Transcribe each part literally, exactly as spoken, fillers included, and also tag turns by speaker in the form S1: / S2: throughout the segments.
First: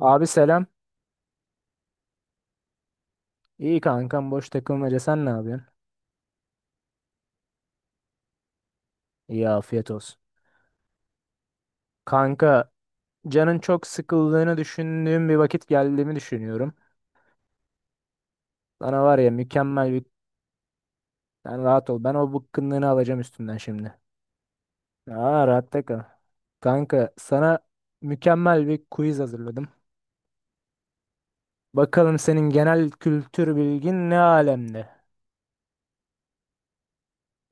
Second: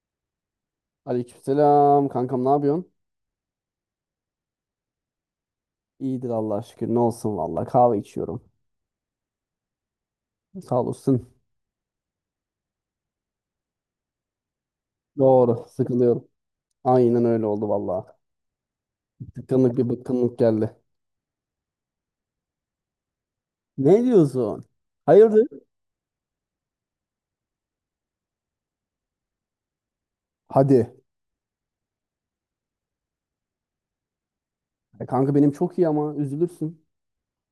S1: Abi selam.
S2: Aleykümselam kankam, ne yapıyorsun?
S1: İyi kankam boş takılmaca sen ne yapıyorsun?
S2: İyidir, Allah'a şükür, ne olsun, valla kahve içiyorum.
S1: İyi afiyet olsun.
S2: Sağ olasın.
S1: Kanka canın çok sıkıldığını düşündüğüm bir
S2: Doğru,
S1: vakit geldiğimi
S2: sıkılıyorum.
S1: düşünüyorum.
S2: Aynen öyle oldu valla.
S1: Sana var ya
S2: Tıkınlık bir
S1: mükemmel bir...
S2: bıkkınlık geldi.
S1: Sen rahat ol. Ben o bıkkınlığını alacağım üstünden şimdi.
S2: Ne diyorsun?
S1: Aa
S2: Hayırdır?
S1: rahatta kal. Kanka sana mükemmel bir quiz hazırladım.
S2: Hadi.
S1: Bakalım senin genel kültür bilgin ne alemde?
S2: E kanka benim çok iyi ama üzülürsün.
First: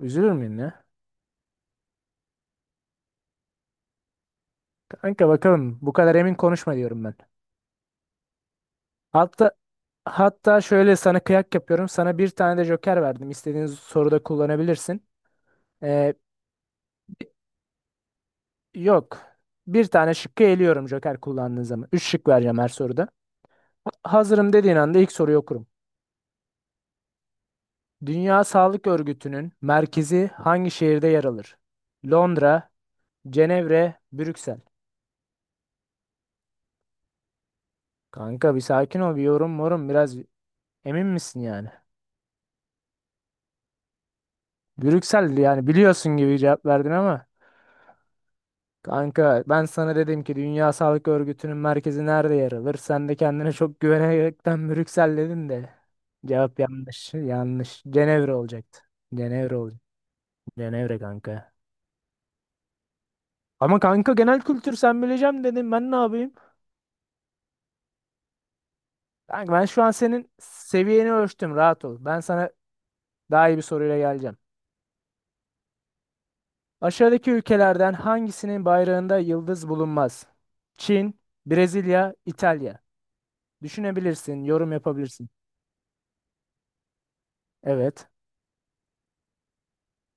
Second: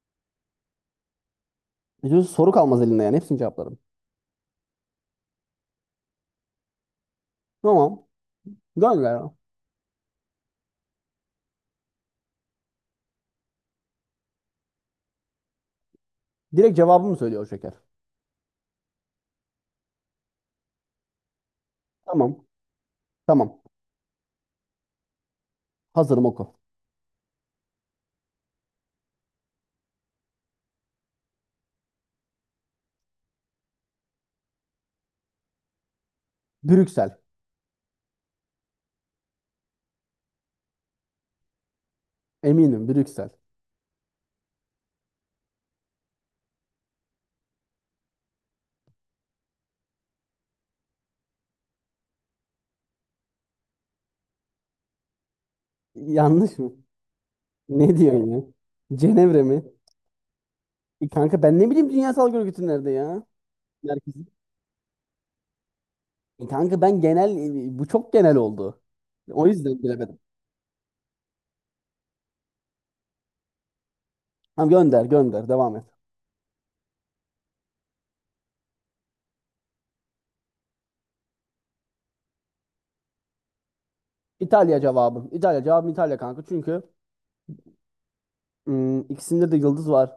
S1: Üzülür müyüm ya?
S2: Üzülürsün, soru kalmaz elinde, yani hepsini cevaplarım.
S1: Kanka bakalım bu kadar emin konuşma diyorum ben.
S2: Tamam. Gönder ya.
S1: Hatta hatta şöyle sana kıyak yapıyorum. Sana bir tane de joker verdim. İstediğin soruda kullanabilirsin. Ee,
S2: Direkt cevabımı söylüyor şeker.
S1: yok. Bir tane şıkkı eliyorum joker kullandığın zaman. Üç şık
S2: Tamam.
S1: vereceğim her soruda.
S2: Tamam.
S1: Ha- Hazırım dediğin anda ilk soruyu okurum.
S2: Hazırım, oku.
S1: Dünya Sağlık Örgütü'nün merkezi hangi şehirde yer alır? Londra, Cenevre, Brüksel.
S2: Brüksel.
S1: Kanka bir sakin ol, bir yorum morum biraz emin misin yani?
S2: Eminim, Brüksel.
S1: Brüksel yani biliyorsun gibi cevap verdin ama. Kanka ben sana dedim ki Dünya Sağlık Örgütü'nün merkezi nerede yer alır? Sen de kendine çok güvenerekten Brüksel dedin de.
S2: Yanlış
S1: Cevap
S2: mı?
S1: yanlış. Yanlış.
S2: Ne diyorsun
S1: Cenevre
S2: ya?
S1: olacaktı.
S2: Cenevre
S1: Cenevre
S2: mi?
S1: olacak. Cenevre
S2: E kanka,
S1: kanka.
S2: ben ne bileyim Dünya Sağlık Örgütü nerede ya?
S1: Ama kanka
S2: Merkezi.
S1: genel kültür sen bileceğim dedim. Ben ne yapayım?
S2: E kanka ben genel e, bu çok genel oldu. O
S1: Kanka ben
S2: yüzden
S1: şu an
S2: bilemedim.
S1: senin seviyeni ölçtüm. Rahat ol. Ben sana daha iyi bir soruyla geleceğim.
S2: Tamam, gönder gönder, devam et.
S1: Aşağıdaki ülkelerden hangisinin bayrağında yıldız bulunmaz? Çin, Brezilya, İtalya. Düşünebilirsin, yorum
S2: İtalya cevabım.
S1: yapabilirsin.
S2: İtalya cevabım, İtalya kanka, çünkü
S1: Evet.
S2: hmm, ikisinde de yıldız var.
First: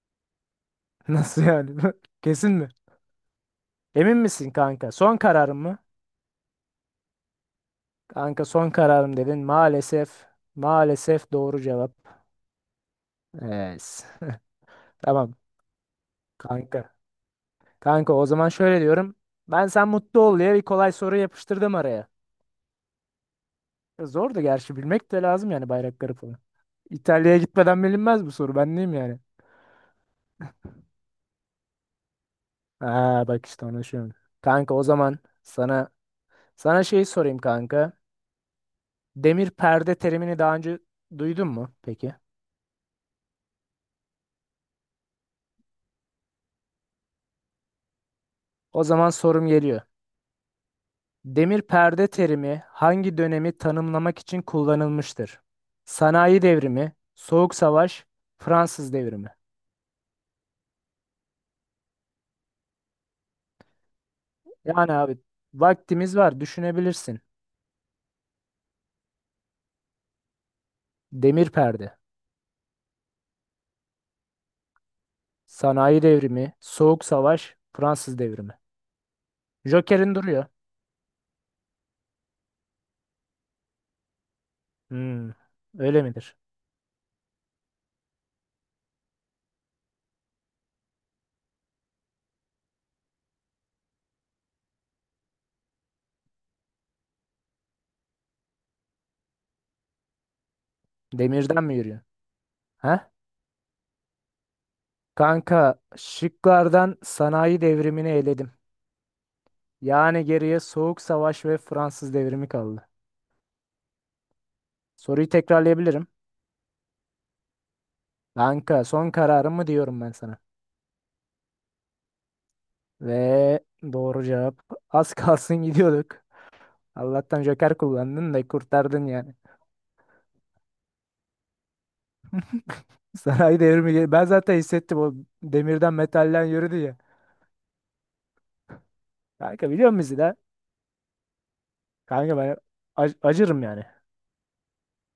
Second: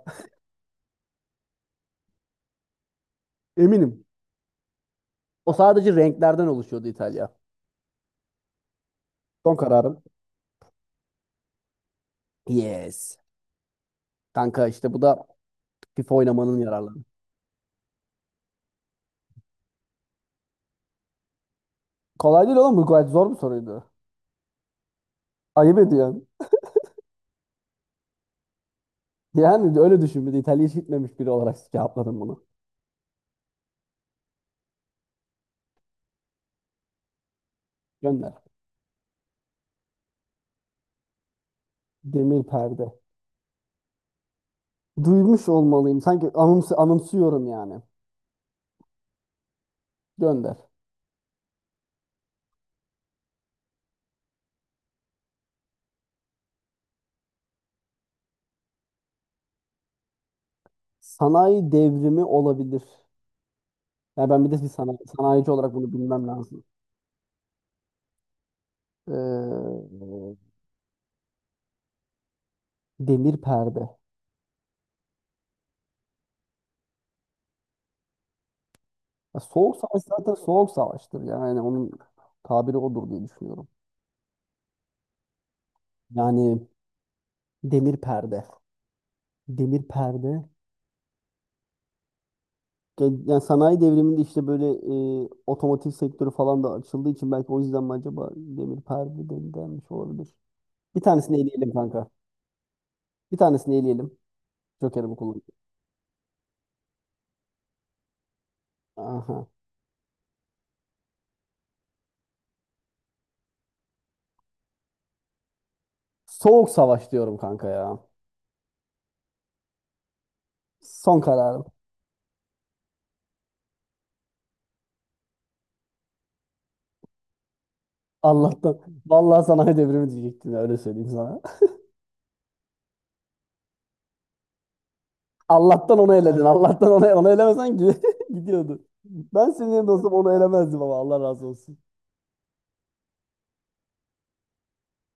S1: Nasıl yani? Kesin mi?
S2: Eminim.
S1: Emin misin kanka? Son
S2: O
S1: kararın mı?
S2: sadece renklerden oluşuyordu, İtalya.
S1: Kanka son kararım dedin.
S2: Son kararım.
S1: Maalesef. Maalesef doğru cevap.
S2: Yes.
S1: Evet.
S2: Kanka işte bu da
S1: Tamam
S2: FIFA oynamanın
S1: kanka.
S2: yararları.
S1: Kanka o zaman şöyle diyorum. Ben sen mutlu ol diye bir kolay soru yapıştırdım araya.
S2: Kolay değil oğlum, bu gayet zor bir soruydu.
S1: Zordu gerçi bilmek de lazım yani
S2: Ayıp
S1: bayrakları
S2: ediyorsun.
S1: falan. İtalya'ya gitmeden bilinmez bu soru. Ben neyim yani?
S2: Yani öyle düşün, bir de İtalya'ya hiç gitmemiş biri olarak cevapladım bunu.
S1: Aa bak işte onu düşünüyorum. Kanka o zaman sana sana şeyi sorayım kanka.
S2: Gönder.
S1: Demir perde terimini daha önce duydun mu peki?
S2: Demir perde. Duymuş olmalıyım. Sanki anımsı anımsıyorum yani.
S1: O zaman sorum geliyor.
S2: Gönder.
S1: Demir perde terimi hangi dönemi tanımlamak için kullanılmıştır? Sanayi devrimi, Soğuk Savaş, Fransız devrimi.
S2: Sanayi devrimi olabilir. Yani ben bir de bir
S1: Yani
S2: sana-
S1: abi
S2: sanayici olarak bunu
S1: vaktimiz
S2: bilmem
S1: var
S2: lazım.
S1: düşünebilirsin.
S2: Ee,
S1: Demir perde,
S2: Demir perde.
S1: sanayi devrimi, Soğuk Savaş, Fransız devrimi.
S2: Ya soğuk savaş
S1: Joker'in
S2: zaten
S1: duruyor.
S2: soğuk savaştır. Yani onun tabiri odur diye düşünüyorum.
S1: Hmm, öyle midir?
S2: Yani demir perde. Demir perde. Ge- Yani sanayi devriminde işte böyle e, otomotiv sektörü falan da açıldığı için, belki o yüzden mi acaba demir perde den- denmiş olabilir. Bir tanesini
S1: Demirden
S2: eleyelim
S1: mi yürüyor?
S2: kanka.
S1: Ha?
S2: Bir tanesini eleyelim. Joker'imi kullandım.
S1: Kanka şıklardan sanayi devrimini eledim.
S2: Aha.
S1: Yani geriye Soğuk Savaş ve Fransız devrimi kaldı. Soruyu tekrarlayabilirim.
S2: Soğuk savaş diyorum kanka ya.
S1: Kanka son kararımı diyorum ben sana.
S2: Son kararım.
S1: Ve doğru cevap. Az kalsın gidiyorduk. Allah'tan Joker kullandın da
S2: Allah'tan.
S1: kurtardın yani.
S2: Vallahi sanayi devrimi diyecektim ya, öyle söyleyeyim sana.
S1: Sanayi devrimi. gel- Ben zaten hissettim o demirden
S2: Allah'tan onu eledin.
S1: metalden yürüdü
S2: Allah'tan
S1: ya.
S2: onu, onu elemesen gi- gidiyordu. Ben
S1: Kanka
S2: senin
S1: biliyor
S2: yerinde
S1: musun
S2: olsam
S1: bizi
S2: onu
S1: de?
S2: elemezdim, ama Allah razı olsun.
S1: Kanka ben ac- acırım yani.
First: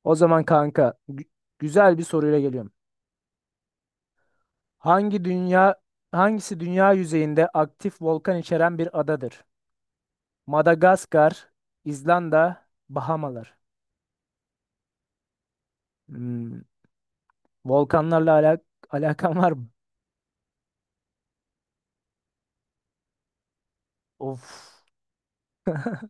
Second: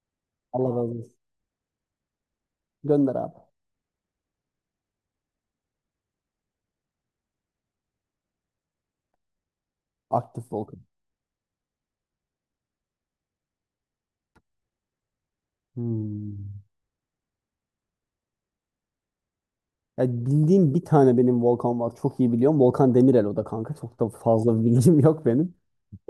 S1: O zaman
S2: Allah razı
S1: kanka
S2: olsun.
S1: gü- güzel bir soruyla geliyorum.
S2: Gönder abi.
S1: Hangi dünya Hangisi dünya yüzeyinde aktif volkan içeren bir adadır?
S2: Aktif volkan.
S1: Madagaskar, İzlanda, Bahamalar. Hmm,
S2: Hmm.
S1: volkanlarla alak alakan var mı?
S2: Ya bildiğim bir tane benim volkan var. Çok iyi biliyorum. Volkan Demirel, o da kanka. Çok da fazla
S1: Of.
S2: bilgim yok benim.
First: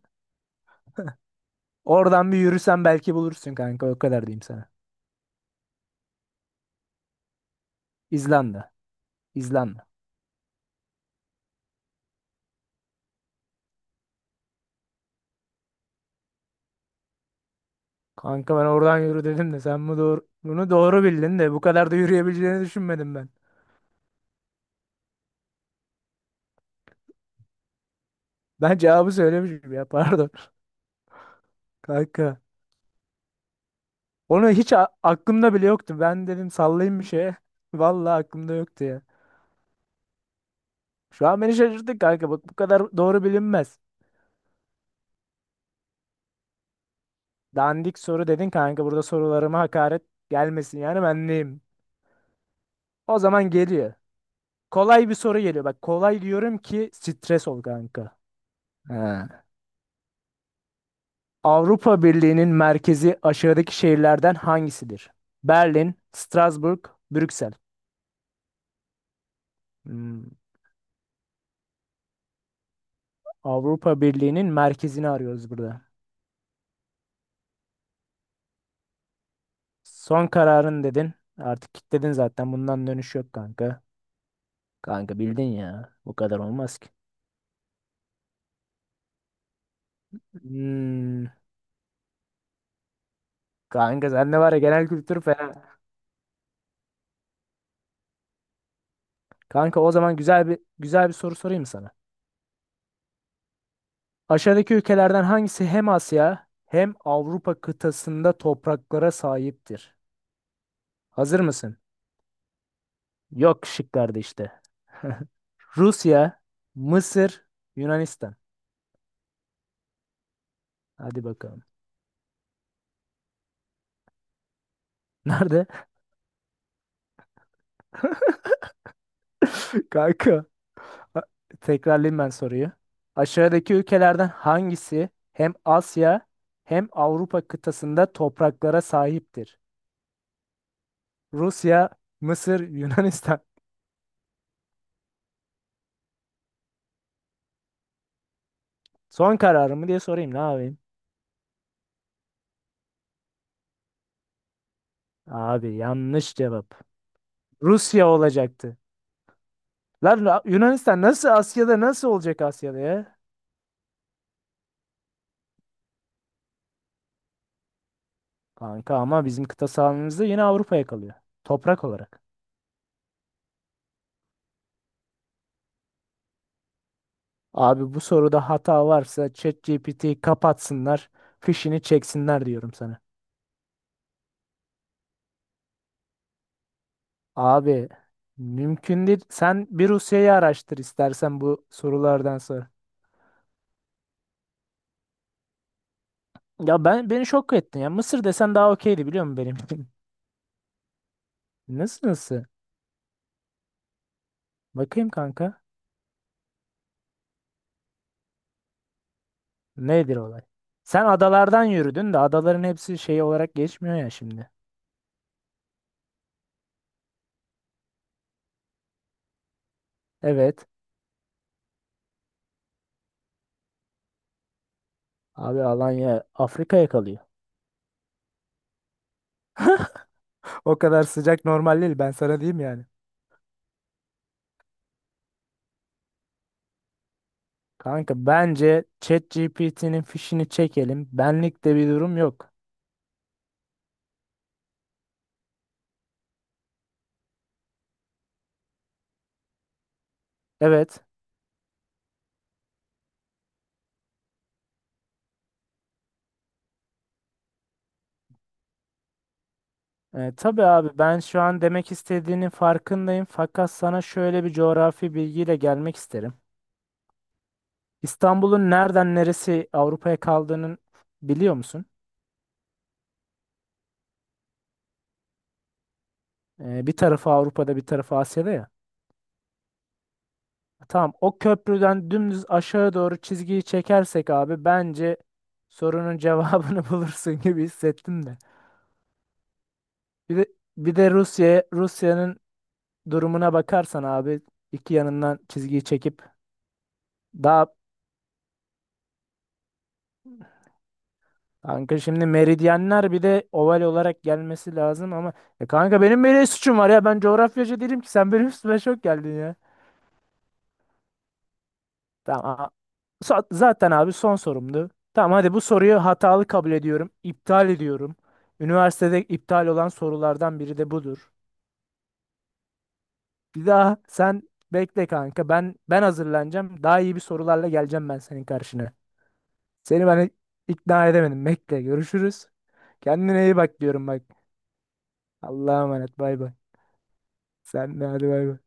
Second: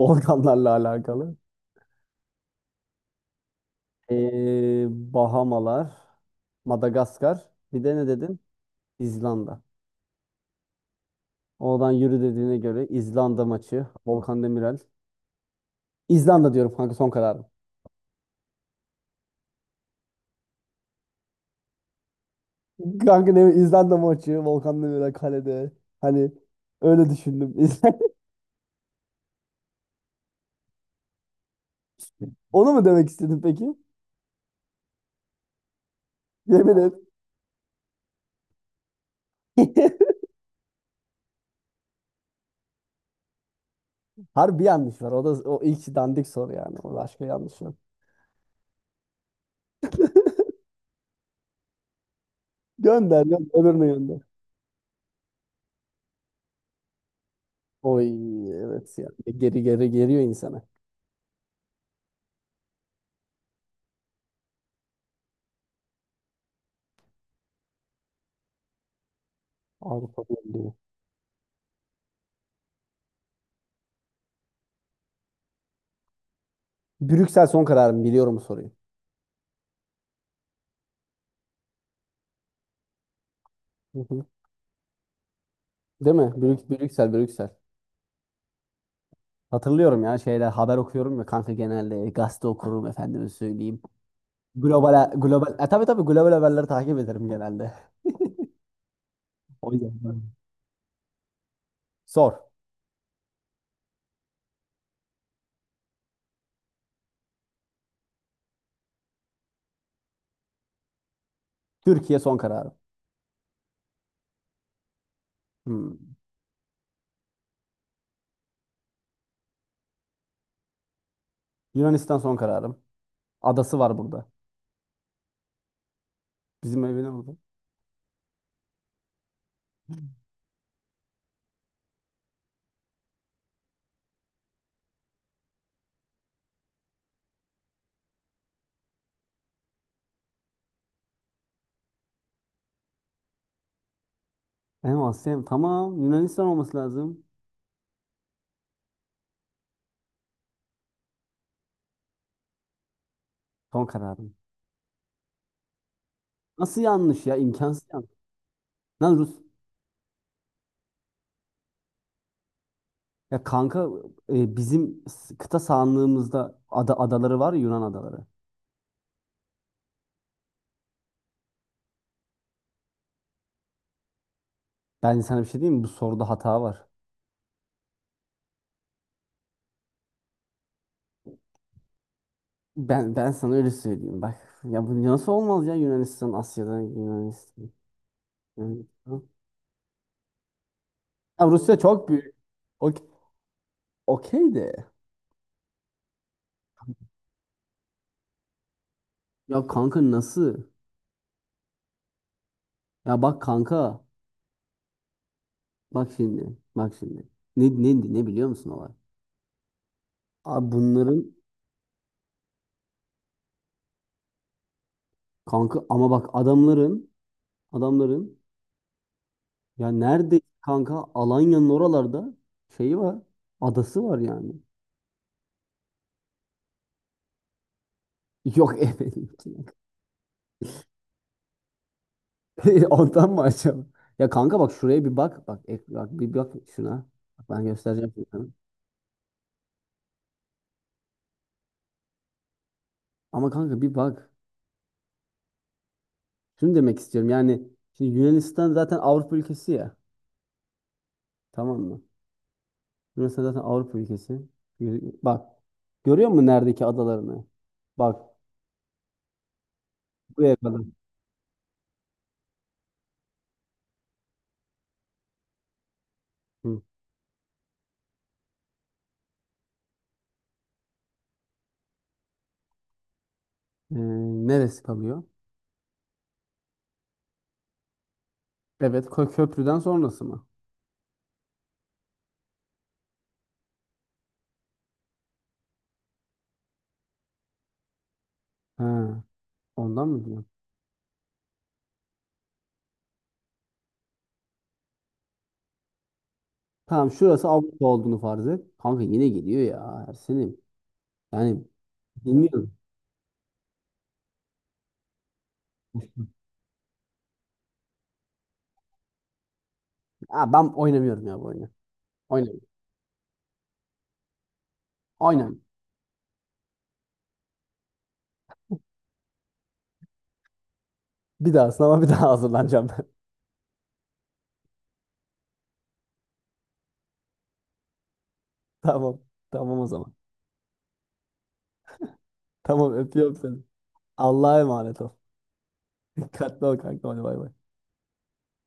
S2: Volkanlarla alakalı.
S1: Oradan bir yürüsen belki bulursun kanka. O kadar diyeyim sana.
S2: Ee, Bahamalar, Madagaskar, bir de ne dedin?
S1: İzlanda.
S2: İzlanda.
S1: İzlanda.
S2: Oradan yürü dediğine göre, İzlanda maçı, Volkan Demirel. İzlanda diyorum kanka, son kararım.
S1: Kanka ben oradan yürü dedim de sen bu doğru, bunu doğru bildin de bu kadar da yürüyebileceğini düşünmedim ben.
S2: Kanka, ne İzlanda maçı, Volkan Demirel kalede. Hani öyle düşündüm.
S1: Ben cevabı söylemişim ya pardon. Kanka.
S2: Onu mu demek istedin peki?
S1: Onu hiç a- aklımda bile yoktu. Ben dedim
S2: Yemin et.
S1: sallayayım bir şeye. Vallahi aklımda yoktu ya. Şu an beni şaşırttın kanka. Bak bu kadar doğru bilinmez.
S2: Harbi yanlış var. O da o ilk dandik soru yani. O, başka yanlış var.
S1: Dandik soru dedin kanka. Burada sorularıma hakaret gelmesin yani ben neyim? O
S2: Gönder, gönder.
S1: zaman
S2: Öbürüne
S1: geliyor.
S2: gönder.
S1: Kolay bir soru geliyor. Bak kolay diyorum ki stres ol
S2: Oy,
S1: kanka.
S2: evet ya.
S1: Ha.
S2: Geri geri geliyor insana.
S1: Avrupa Birliği'nin merkezi aşağıdaki şehirlerden hangisidir? Berlin, Strasbourg, Brüksel.
S2: Avrupa
S1: Hmm.
S2: Birliği.
S1: Avrupa Birliği'nin merkezini arıyoruz burada.
S2: Brüksel, son kararım, biliyorum bu soruyu.
S1: Son kararın dedin. Artık kilitledin zaten. Bundan dönüş yok kanka.
S2: Hı hı.
S1: Kanka bildin ya. Bu
S2: Değil mi?
S1: kadar
S2: Brük,
S1: olmaz ki.
S2: Brüksel, Brüksel. Hatırlıyorum ya, şeyler haber okuyorum ya
S1: Hmm.
S2: kanka, genelde gazete okurum efendime söyleyeyim.
S1: Kanka sende var ya genel
S2: Global
S1: kültür
S2: global e,
S1: fena.
S2: tabii tabii, global haberleri takip ederim genelde. O
S1: Kanka o zaman
S2: yüzden.
S1: güzel bir güzel bir soru sorayım sana.
S2: Sor.
S1: Aşağıdaki ülkelerden hangisi hem Asya hem Avrupa kıtasında topraklara sahiptir? Hazır mısın?
S2: Türkiye, son kararım.
S1: Yok şıklarda işte.
S2: Hmm.
S1: Rusya, Mısır, Yunanistan. Hadi bakalım.
S2: Yunanistan, son kararım. Adası var burada.
S1: Nerede?
S2: Bizim evine burada.
S1: Kanka. a- Tekrarlayayım ben soruyu. Aşağıdaki ülkelerden hangisi hem Asya hem Avrupa kıtasında topraklara sahiptir? Rusya, Mısır, Yunanistan.
S2: Hem Asya hem- tamam, Yunanistan olması lazım.
S1: Son kararımı diye sorayım ne yapayım?
S2: Son kararım.
S1: Abi yanlış cevap.
S2: Nasıl yanlış ya? İmkansız
S1: Rusya
S2: yanlış.
S1: olacaktı.
S2: Lan Rus.
S1: Lan Ra- Yunanistan nasıl Asya'da nasıl olacak Asya'da ya?
S2: Ya kanka, e, bizim s- kıta sahanlığımızda ada adaları var ya, Yunan adaları.
S1: Kanka ama bizim kıta sahamızda yine Avrupa'ya kalıyor. Toprak olarak.
S2: Ben sana bir şey diyeyim mi? Bu soruda hata var.
S1: Abi bu soruda hata varsa ChatGPT'yi kapatsınlar. Fişini çeksinler diyorum sana.
S2: Ben ben sana öyle söyleyeyim bak. Ya bu nasıl olmaz ya, Yunanistan Asya'da, Yunanistan.
S1: Abi mümkün değil.
S2: Yunanistan.
S1: Sen bir Rusya'yı araştır istersen
S2: Ya
S1: bu
S2: Rusya çok büyük.
S1: sorulardan sonra.
S2: Okey, okey de.
S1: Ya ben beni şok ettin ya. Mısır desen daha okeydi biliyor musun benim
S2: Ya
S1: için?
S2: kanka, nasıl?
S1: Nasıl nasıl?
S2: Ya bak kanka.
S1: Bakayım kanka.
S2: Bak şimdi. Bak şimdi. Ne ne ne biliyor musun olay?
S1: Nedir olay?
S2: Abi
S1: Sen
S2: bunların,
S1: adalardan yürüdün de adaların hepsi şey olarak geçmiyor ya şimdi.
S2: kanka, ama bak adamların adamların. Ya nerede
S1: Evet.
S2: kanka? Alanya'nın oralarda şeyi var. Adası var yani.
S1: Abi Alanya Afrika'ya kalıyor.
S2: Yok efendim.
S1: O kadar sıcak normal değil ben sana diyeyim yani.
S2: Ondan mı acaba? Ya kanka, bak şuraya bir bak. Bak, ek- bak, bir bak şuna. Bak, ben göstereceğim
S1: Kanka
S2: şimdi sana.
S1: bence ChatGPT'nin fişini çekelim. Benlik de bir durum yok.
S2: Ama kanka bir bak. Şunu demek istiyorum. Yani şimdi Yunanistan zaten Avrupa ülkesi ya.
S1: Evet.
S2: Tamam mı? Yunanistan zaten Avrupa ülkesi. Yürü- Bak. Görüyor musun neredeki adalarını? Bak.
S1: E,
S2: Buraya
S1: tabii
S2: kadar.
S1: abi ben şu an demek istediğinin farkındayım. Fakat sana şöyle bir coğrafi bilgiyle gelmek isterim.
S2: Hı.
S1: İstanbul'un nereden neresi Avrupa'ya kaldığının biliyor musun?
S2: Ee, neresi kalıyor?
S1: E, bir tarafı Avrupa'da bir tarafı Asya'da ya.
S2: Evet. Kö- Köprüden sonrası mı?
S1: Tamam o köprüden dümdüz aşağı doğru çizgiyi çekersek abi bence sorunun cevabını bulursun gibi hissettim de.
S2: Ha. Ondan mı
S1: Bir
S2: diyor?
S1: de bir de Rusya Rusya'nın durumuna bakarsan abi iki yanından çizgiyi çekip
S2: Tamam, şurası
S1: daha
S2: Avrupa olduğunu farz et. Kanka yine geliyor ya Ersin'im. Yani
S1: kanka şimdi
S2: bilmiyorum.
S1: meridyenler bir de oval olarak gelmesi lazım ama ya kanka benim böyle suçum var ya ben coğrafyacı değilim ki sen benim üstüme şok geldin ya.
S2: Ha, ben oynamıyorum ya bu oyunu. Oynamıyorum.
S1: Tamam Sa- Zaten abi son sorumdu. Tamam hadi bu
S2: Oynamıyorum.
S1: soruyu hatalı kabul ediyorum. İptal ediyorum. Üniversitede iptal olan sorulardan biri de budur.
S2: Bir daha sınava bir daha hazırlanacağım ben.
S1: Bir daha sen bekle kanka. Ben ben hazırlanacağım. Daha iyi bir sorularla geleceğim ben senin karşına.
S2: Tamam. Tamam o
S1: Seni
S2: zaman.
S1: ben ikna edemedim. Bekle görüşürüz.
S2: Tamam, öpüyorum
S1: Kendine iyi
S2: seni.
S1: bak diyorum bak.
S2: Allah'a emanet ol.
S1: Allah'a emanet bay bay.
S2: Dikkatli ol kanka. Hadi bay bay.
S1: Sen de hadi bay bay.